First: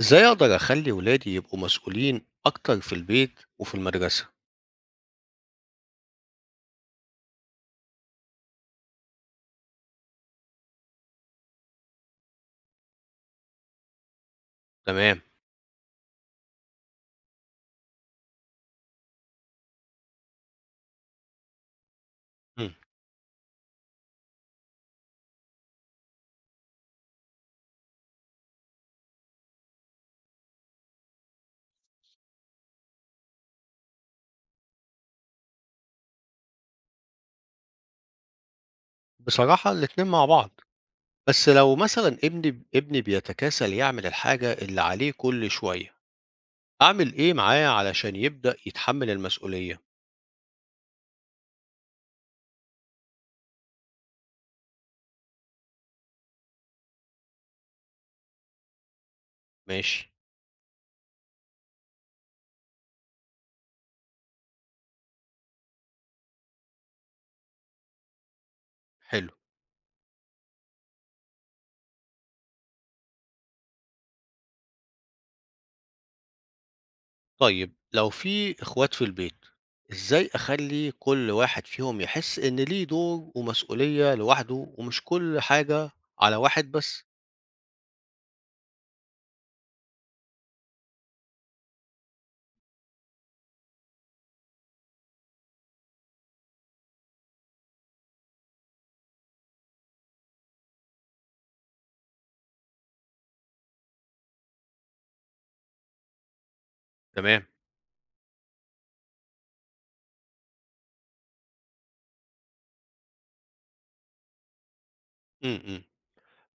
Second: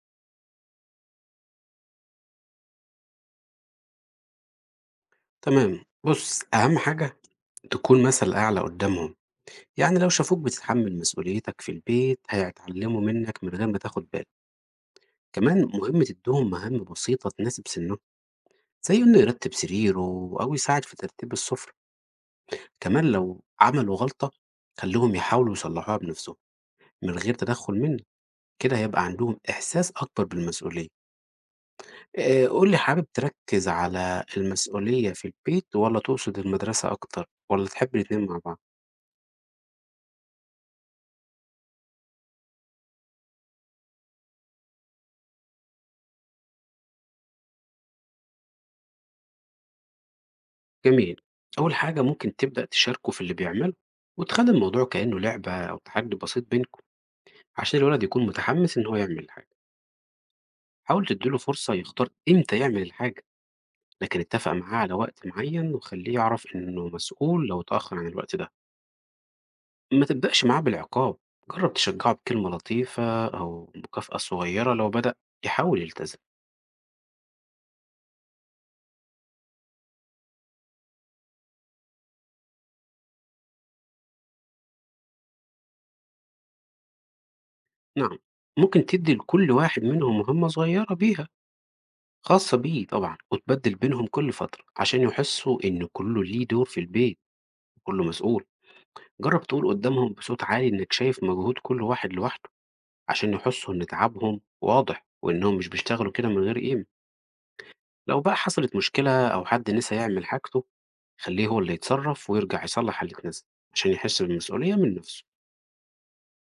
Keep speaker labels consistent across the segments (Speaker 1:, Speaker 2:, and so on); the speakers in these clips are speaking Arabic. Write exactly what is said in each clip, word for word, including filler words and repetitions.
Speaker 1: ازاي اقدر اخلي ولادي يبقوا مسؤولين اكتر في البيت وفي المدرسة؟
Speaker 2: تمام بُص، أهم حاجة تكون مثل أعلى قدّامهم، يعني لو شافوك بتتحمل مسؤوليتك في البيت هيتعلموا منك من غير ما تاخد بالك،
Speaker 1: تمام.
Speaker 2: كمان مهم تدّيهم مهام بسيطة تناسب سنّهم، زي إنه يرتّب سريره أو يساعد في ترتيب السفرة،
Speaker 1: مم.
Speaker 2: كمان لو عملوا غلطة خلّيهم يحاولوا يصلّحوها بنفسهم من غير تدخُّل منّك، كده هيبقى عندهم إحساس أكبر بالمسؤولية. آآ قُل لي حابب تركّز على المسؤولية في البيت والّا تقصد المدرسة أكتر والّا تحب الاتنين مع بعض؟
Speaker 1: بصراحة الاتنين مع بعض، بس لو مثلا ابني ابني بيتكاسل يعمل الحاجة اللي عليه كل شوية، اعمل ايه معاه علشان يبدأ يتحمل المسؤولية؟
Speaker 2: جميل، أول حاجة ممكن تبدأ تشاركه في اللي بيعمله وتخلي الموضوع كأنه لعبة أو تحدي بسيط بينكم عشان الولد يكون متحمس إن هو يعمل حاجة.
Speaker 1: ماشي.
Speaker 2: حاول تديله فرصة يختار إمتى يعمل الحاجة لكن اتفق معاه على وقت معين وخليه يعرف إنه مسؤول لو اتأخر عن الوقت ده.
Speaker 1: حلو.
Speaker 2: ما تبدأش معاه بالعقاب، جرب تشجعه بكلمة لطيفة أو مكافأة صغيرة لو بدأ يحاول يلتزم.
Speaker 1: طيب لو في اخوات في البيت، ازاي اخلي كل واحد فيهم يحس ان ليه دور ومسؤولية لوحده ومش كل حاجة على واحد بس؟
Speaker 2: نعم، ممكن تدي لكل واحد منهم مهمة صغيرة بيها خاصة بيه طبعًا، وتبدِّل بينهم كل فترة عشان يحسّوا إن كُلّه ليه دور في البيت وكُلّه مسؤول، جرّب تقول قدّامهم بصوت عالي إنّك شايف مجهود كل واحد لوحده عشان يحسّوا إن تعبهم واضح وإنّهم مش بيشتغلوا كده من غير قيمة،
Speaker 1: تمام.
Speaker 2: لو بقى حصلت مشكلة أو حد نسى يعمل حاجته، خلّيه هو اللي يتصرّف ويرجع يصلّح اللي اتنسى عشان يحس بالمسؤولية من نَفْسه.
Speaker 1: امم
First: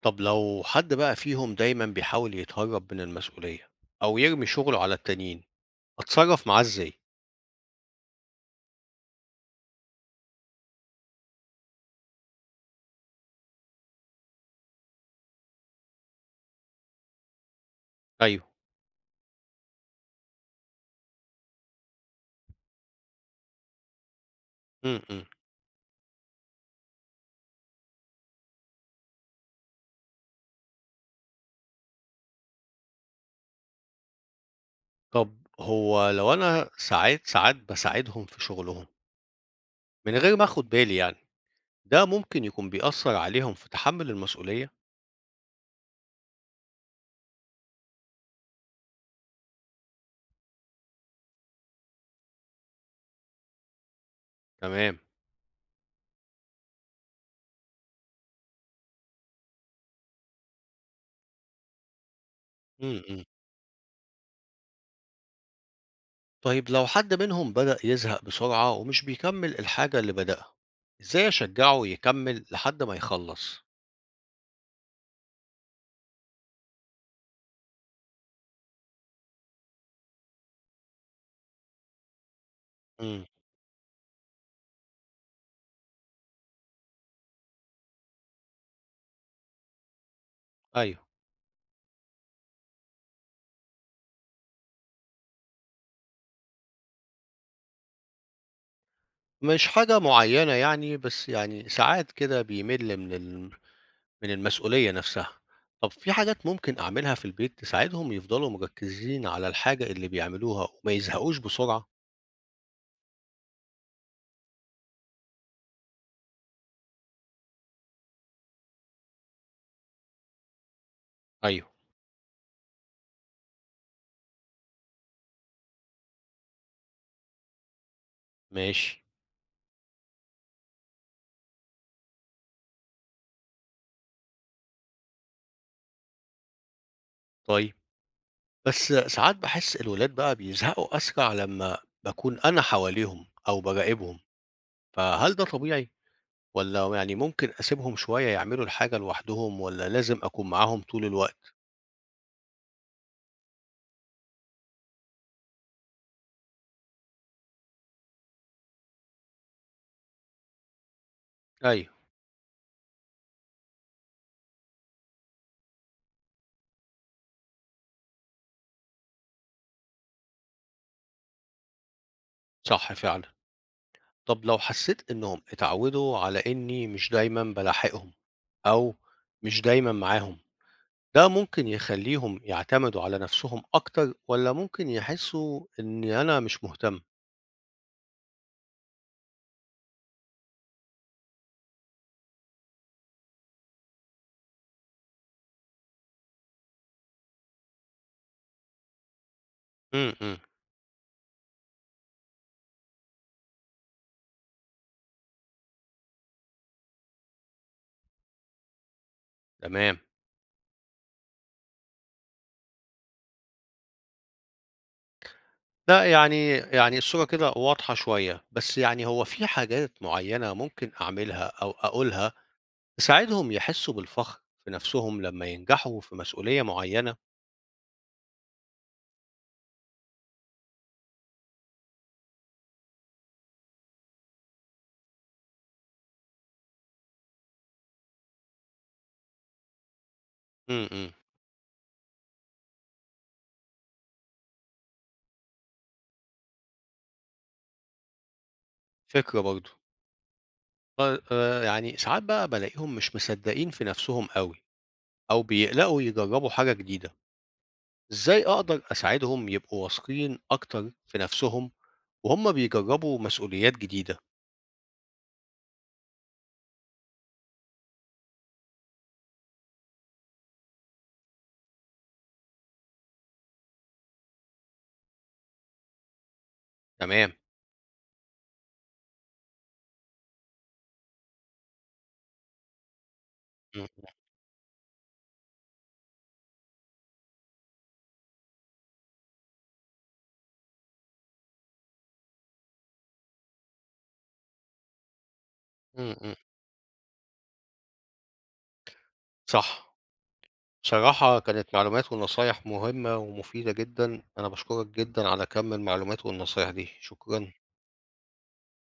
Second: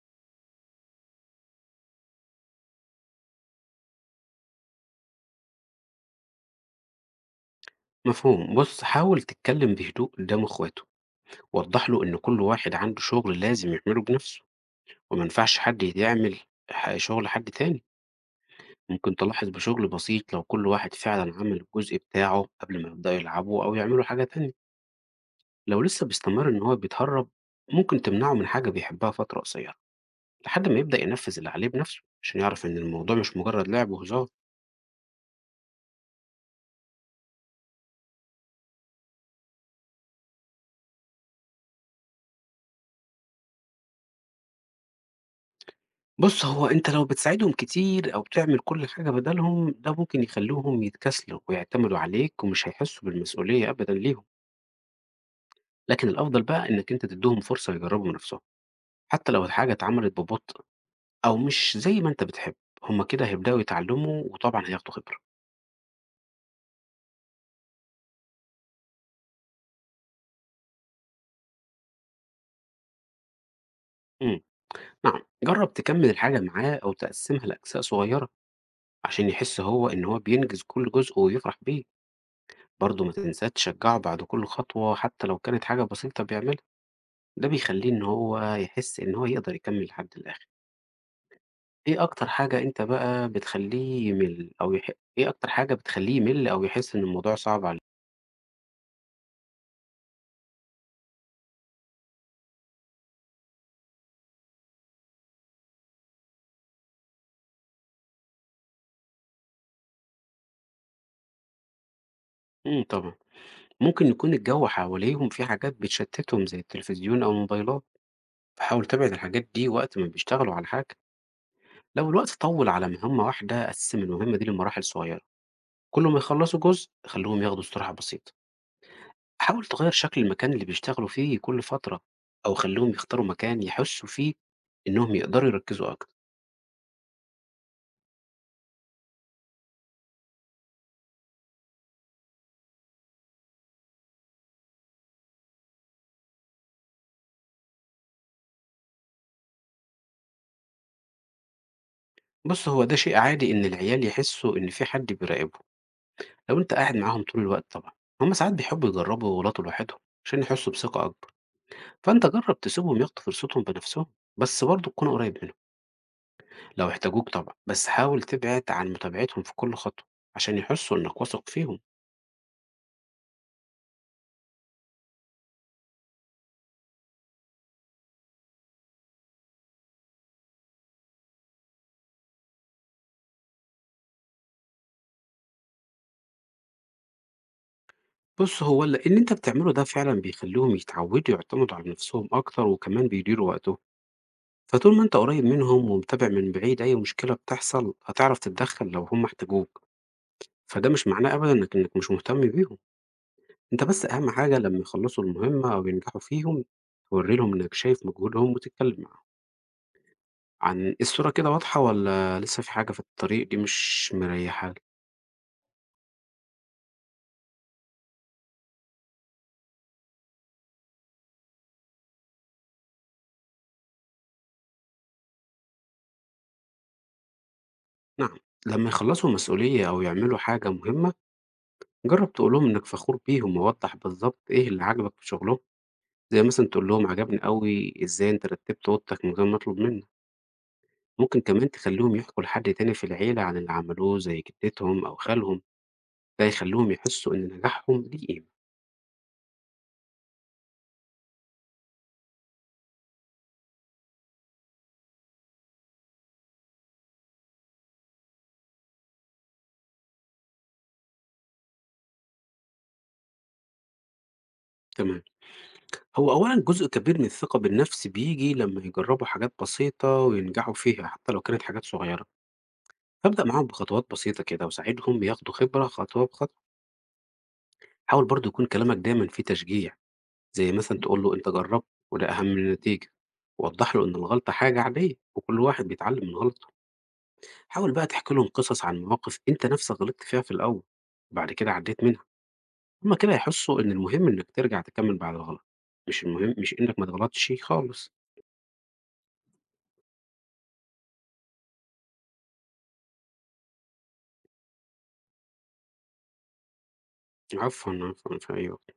Speaker 1: طب لو حد بقى فيهم دايما بيحاول يتهرب من المسؤولية أو يرمي شغله على التانيين، أتصرف معاه إزاي؟
Speaker 2: مفهوم، بُص حاول تتكلّم بهدوء قدّام أخواته، وضّح له إن كل واحد عنده شُغل لازم يعمله بنَفْسه وما ينفعش حد يعمل ح شُغل حد تاني.
Speaker 1: أيوه.
Speaker 2: يعني كنت ألاحظ بشغل بسيط لو كل واحد فعلا عمل الجزء بتاعه قبل ما يبدأوا يلعبوا أو يعملوا حاجة تانية.
Speaker 1: م -م.
Speaker 2: لو لسه بيستمر إن هو بيتهرب ممكن تمنعه من حاجة بيحبها فترة قصيرة لحد ما يبدأ ينفذ اللي عليه بنفسه عشان يعرف إن الموضوع مش مجرد لعب وهزار.
Speaker 1: طب هو لو أنا ساعات ساعات بساعدهم في شغلهم من غير ما أخد بالي يعني، ده ممكن يكون بيأثر عليهم في تحمل المسؤولية؟
Speaker 2: بص، هو أنت لو بتساعدهم كتير أو بتعمل كل حاجة بدلهم ده ممكن يخليهم يتكسلوا ويعتمدوا عليك ومش هيحسوا بالمسؤولية أبدا ليهم.
Speaker 1: تمام.
Speaker 2: لكن الأفضل بقى إنك أنت تديهم فرصة يجربوا من نفسهم حتى لو الحاجة اتعملت ببطء أو مش زي ما أنت بتحب،
Speaker 1: م
Speaker 2: هم
Speaker 1: -م.
Speaker 2: كده هيبدأوا يتعلموا وطبعًا هياخدوا خبرة.
Speaker 1: طيب لو حد منهم بدأ يزهق بسرعة ومش بيكمل الحاجة اللي بدأها، إزاي أشجعه يكمل لحد ما يخلص؟
Speaker 2: إمم، نعم، جرّب تكمّل الحاجة معاه أو تقسّمها لأجزاء صغيّرة عشان يحس هو إن هو بينجز كل جزء ويفرح بيه، برضه ما
Speaker 1: م.
Speaker 2: تنساش تشجّعه بعد كل خطوة حتى لو كانت حاجة بسيطة بيعملها، ده بيخلّيه إن هو يحس إن هو يقدر يكمّل لحد الآخر.
Speaker 1: أيوه.
Speaker 2: إيه أكتر حاجة أنت بقى بتخلّيه يمِل أو يح إيه أكتر حاجة بتخلّيه يمِل أو يحس إن الموضوع صعب عليه؟
Speaker 1: مش حاجة معيّنة يعني، بس يعني ساعات كده بيمِل من ال من المسؤولية نفسها. طب في حاجات ممكن أعملها في البيت تساعدهم يفضلوا مركّزين على الحاجة اللي بيعملوها وما يزهقوش بسرعة؟
Speaker 2: إمم، طبعًا، ممكن يكون الجو حواليهم فيه حاجات بتشتّتهم زي التلفزيون أو الموبايلات. باحاول أبعد الحاجات دي وقت ما بيشتغلوا على حاجة،
Speaker 1: أيوه.
Speaker 2: لو الوقت طوّل على مهمة واحدة، أقسّم المهمة دي لمراحل صغيّرة، كل ما يخلّصوا جزء خلّوهم ياخدوا استراحة بسيطة،
Speaker 1: ماشي،
Speaker 2: حاول تغيّر شكل المكان اللي بيشتغلوا فيه كل فترة، أو خلّيهم يختاروا مكان يحسّوا فيه إنّهم يقدروا يركّزوا أكتر.
Speaker 1: طيب. بس ساعات باحس الولاد بقى بيزهقوا أسرع لمّا باكون أنا حواليهم أو باراقبهم، فهل ده طبيعي والّا يعني ممكن أسيبهم شوية يعملوا الحاجة لوحدهم والّا لازم أكون معاهم طول الوقت؟
Speaker 2: بُص، هو ده شيء عادي إن العيال يحسّوا إن في حد بيراقبهم، لو أنت قاعد معاهم طول الوقت طبعًا، هُم ساعات بيحبّوا يجرّبوا ويغلطوا لوحدهم عشان يحسّوا بثقة أكبر،
Speaker 1: أيوه،
Speaker 2: فأنت جرّب تسيبهم ياخدوا فرصتهم بنفسهم، بس برضه تكون قريّب منهم. لو احتاجوك طبعا، بس حاول تبعد عن متابعتهم في كل خطوة عشان يحسوا إنك واثق فيهم.
Speaker 1: صح فعلًا. طب لو حسيت إنهم اتعودوا على إني مش دايما بلاحقهم أو مش دايما معاهم، ده ممكن يخليهم يعتمدوا على نفسهم أكتر ولا ممكن يحسوا إني أنا مش مهتم؟
Speaker 2: بص، هو اللي اللي أنت بتعمله ده فعلا بيخليهم يتعودوا يعتمدوا على نفسهم أكتر وكمان بيديروا وقتهم، فطول ما أنت قريب منهم ومتابع من بعيد أي مشكلة بتحصل هتعرف تتدخل لو هم احتاجوك.
Speaker 1: امم إمم،
Speaker 2: فده مش معناه أبدا إنك إنك مش مهتم بيهم، أنت بس أهم حاجة لما يخلصوا المهمة أو ينجحوا فيهم توري لهم إنك شايف مجهودهم وتتكلم معاهم.
Speaker 1: تمام.
Speaker 2: عن الصورة كده واضحة ولا لسه في حاجة في الطريق دي مش مريحة؟
Speaker 1: لا، يعني يعني الصورة كده واضحة شوية، بس يعني هو في حاجات معينة ممكن أعملها أو أقولها تساعدهم يحسوا بالفخر في نفسهم لما ينجحوا في مسؤولية معينة؟
Speaker 2: نعم، لما يخلصوا مسؤولية أو يعملوا حاجة مهمة جرب تقولهم إنك فخور بيهم ووضح بالظبط إيه اللي عجبك في شغلهم، زي مثلا تقول لهم عجبني قوي إزاي أنت رتبت أوضتك من غير ما أطلب منك.
Speaker 1: امم إمم،
Speaker 2: ممكن كمان تخليهم يحكوا لحد تاني في العيلة عن اللي عملوه زي جدتهم أو خالهم، ده يخليهم يحسوا إن نجاحهم ليه قيمة.
Speaker 1: فكرة برضو. آه، آه، يعني ساعات بقى بالاقيهم مش مصدقين في نفسهم قوي أو بيقلقوا يجربوا حاجة جديدة، إزاي أقدر أساعدهم يبقوا واثقين أكتر في نفسهم وهم بيجربوا مسؤوليات جديدة؟
Speaker 2: تمام، هو أولا جزء كبير من الثقة بالنفس بيجي لما يجربوا حاجات بسيطة وينجحوا فيها حتى لو كانت حاجات صغيرة، فابدأ معاهم بخطوات بسيطة كده وساعدهم ياخدوا خبرة خطوة بخطوة.
Speaker 1: تمام.
Speaker 2: حاول برضه يكون كلامك دايما فيه تشجيع، زي مثلا تقول له انت جربت وده اهم من النتيجه، ووضح له
Speaker 1: م-
Speaker 2: ان الغلطه حاجه عاديه وكل واحد بيتعلم من غلطه. حاول بقى تحكي لهم قصص عن مواقف انت نفسك غلطت فيها في الاول وبعد كده عديت منها، هما كده يحسوا ان المهم انك ترجع تكمل بعد الغلط،
Speaker 1: م-
Speaker 2: مش
Speaker 1: م.
Speaker 2: المهم مش انك ما تغلطش خالص.
Speaker 1: صح. صراحة كانت معلومات ونصايح مهمة ومفيدة جدا، أنا بشكرك جدا على كم المعلومات والنصايح دي. شكرا.
Speaker 2: عفوا، عفوا، في أي وقت.